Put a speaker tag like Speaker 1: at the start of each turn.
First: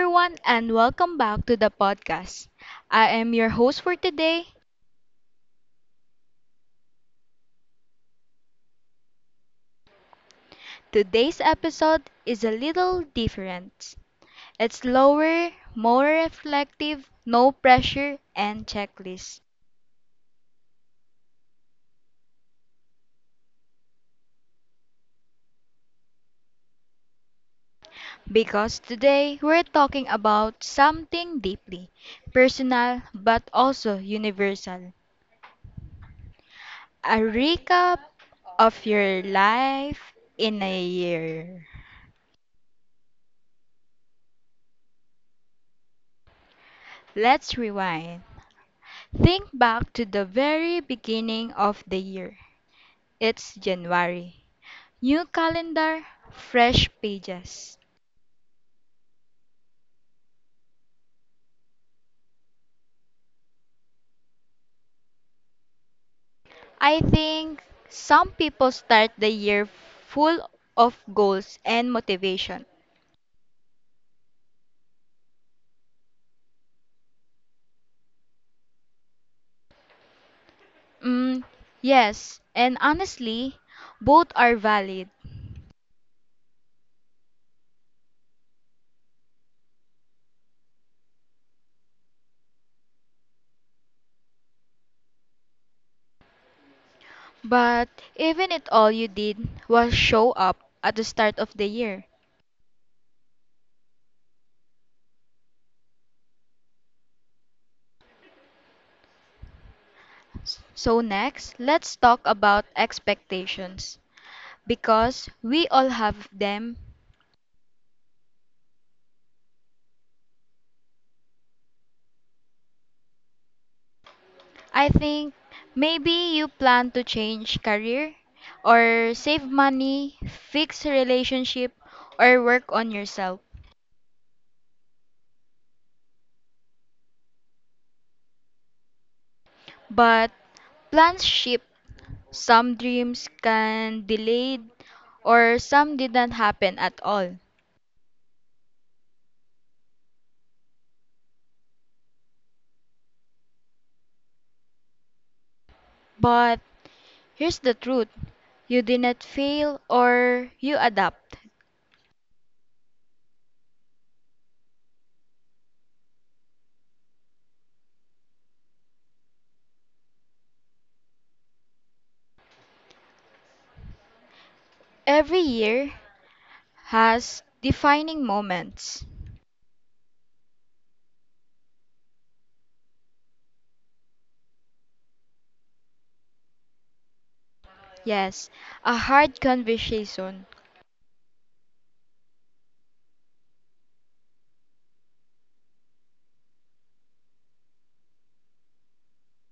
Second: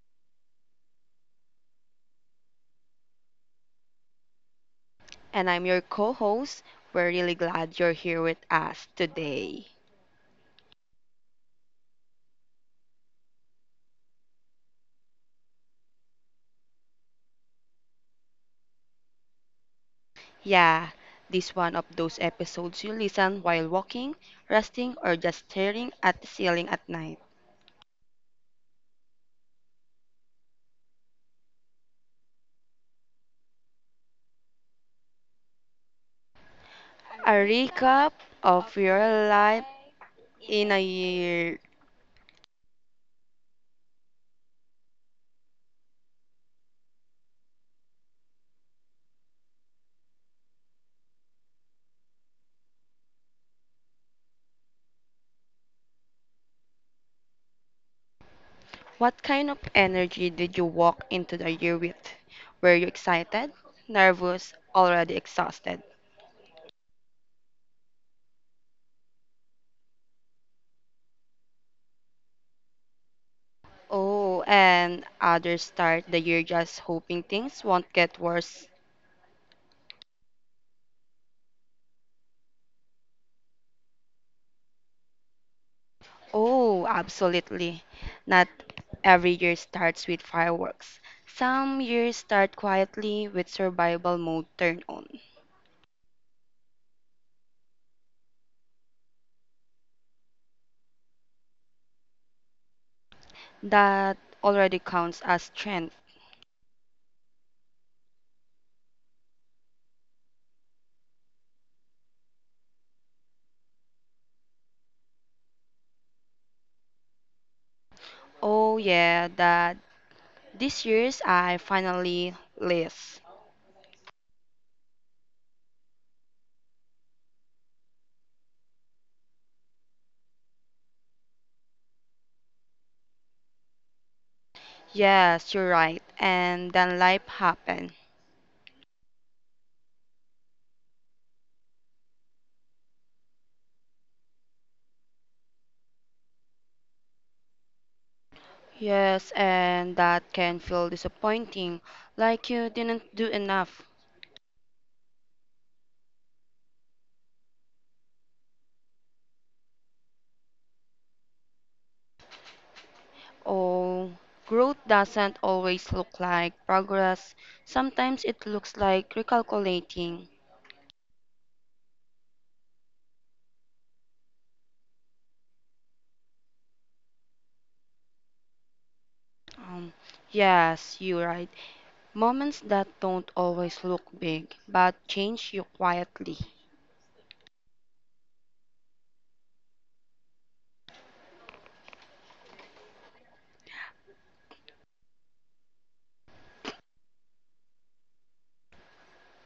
Speaker 1: everyone, and welcome back to the podcast. I am your host for today.
Speaker 2: And I'm your co host. We're really glad you're here with us today.
Speaker 1: Today's episode is a little different. It's slower, more reflective, no pressure, and checklist.
Speaker 2: Yeah, this one of those episodes you listen while walking, resting, or just staring at the ceiling at night.
Speaker 1: Because today we're talking about something deeply personal but also universal, a
Speaker 2: A
Speaker 1: recap
Speaker 2: recap
Speaker 1: of
Speaker 2: of
Speaker 1: your
Speaker 2: your life
Speaker 1: life in
Speaker 2: in a
Speaker 1: a
Speaker 2: year.
Speaker 1: year. Let's rewind. Think back to the very beginning of the year. It's January. New calendar, fresh pages.
Speaker 2: What kind of energy did you walk into the year with? Were you excited, nervous, already exhausted?
Speaker 1: I think some people start the year full of goals and motivation.
Speaker 2: Oh, and others start the year just hoping things won't get worse.
Speaker 1: Mm, yes, and honestly, both are valid.
Speaker 2: Oh, absolutely. Not every year starts with fireworks. Some years start quietly with survival mode turned on.
Speaker 1: But even if all you did was show up at the start of the year.
Speaker 2: That already counts as strength.
Speaker 1: So, next, let's talk about expectations because we all have them.
Speaker 2: Oh yeah, that this year's I finally list.
Speaker 1: I think maybe you plan to change career or save money, fix relationship or work on yourself.
Speaker 2: Yes, you're right. And then life happened.
Speaker 1: But plans shift. Some dreams can delayed or some didn't happen at all.
Speaker 2: Yes, and that can feel disappointing, like you didn't do enough.
Speaker 1: But here's the truth. You did not fail or you adapt.
Speaker 2: Oh, growth doesn't always look like progress. Sometimes it looks like recalculating.
Speaker 1: Every year has defining moments.
Speaker 2: Um, yes, you're right. Moments that don't always look big, but change you quietly.
Speaker 1: Yes, a hard conversation,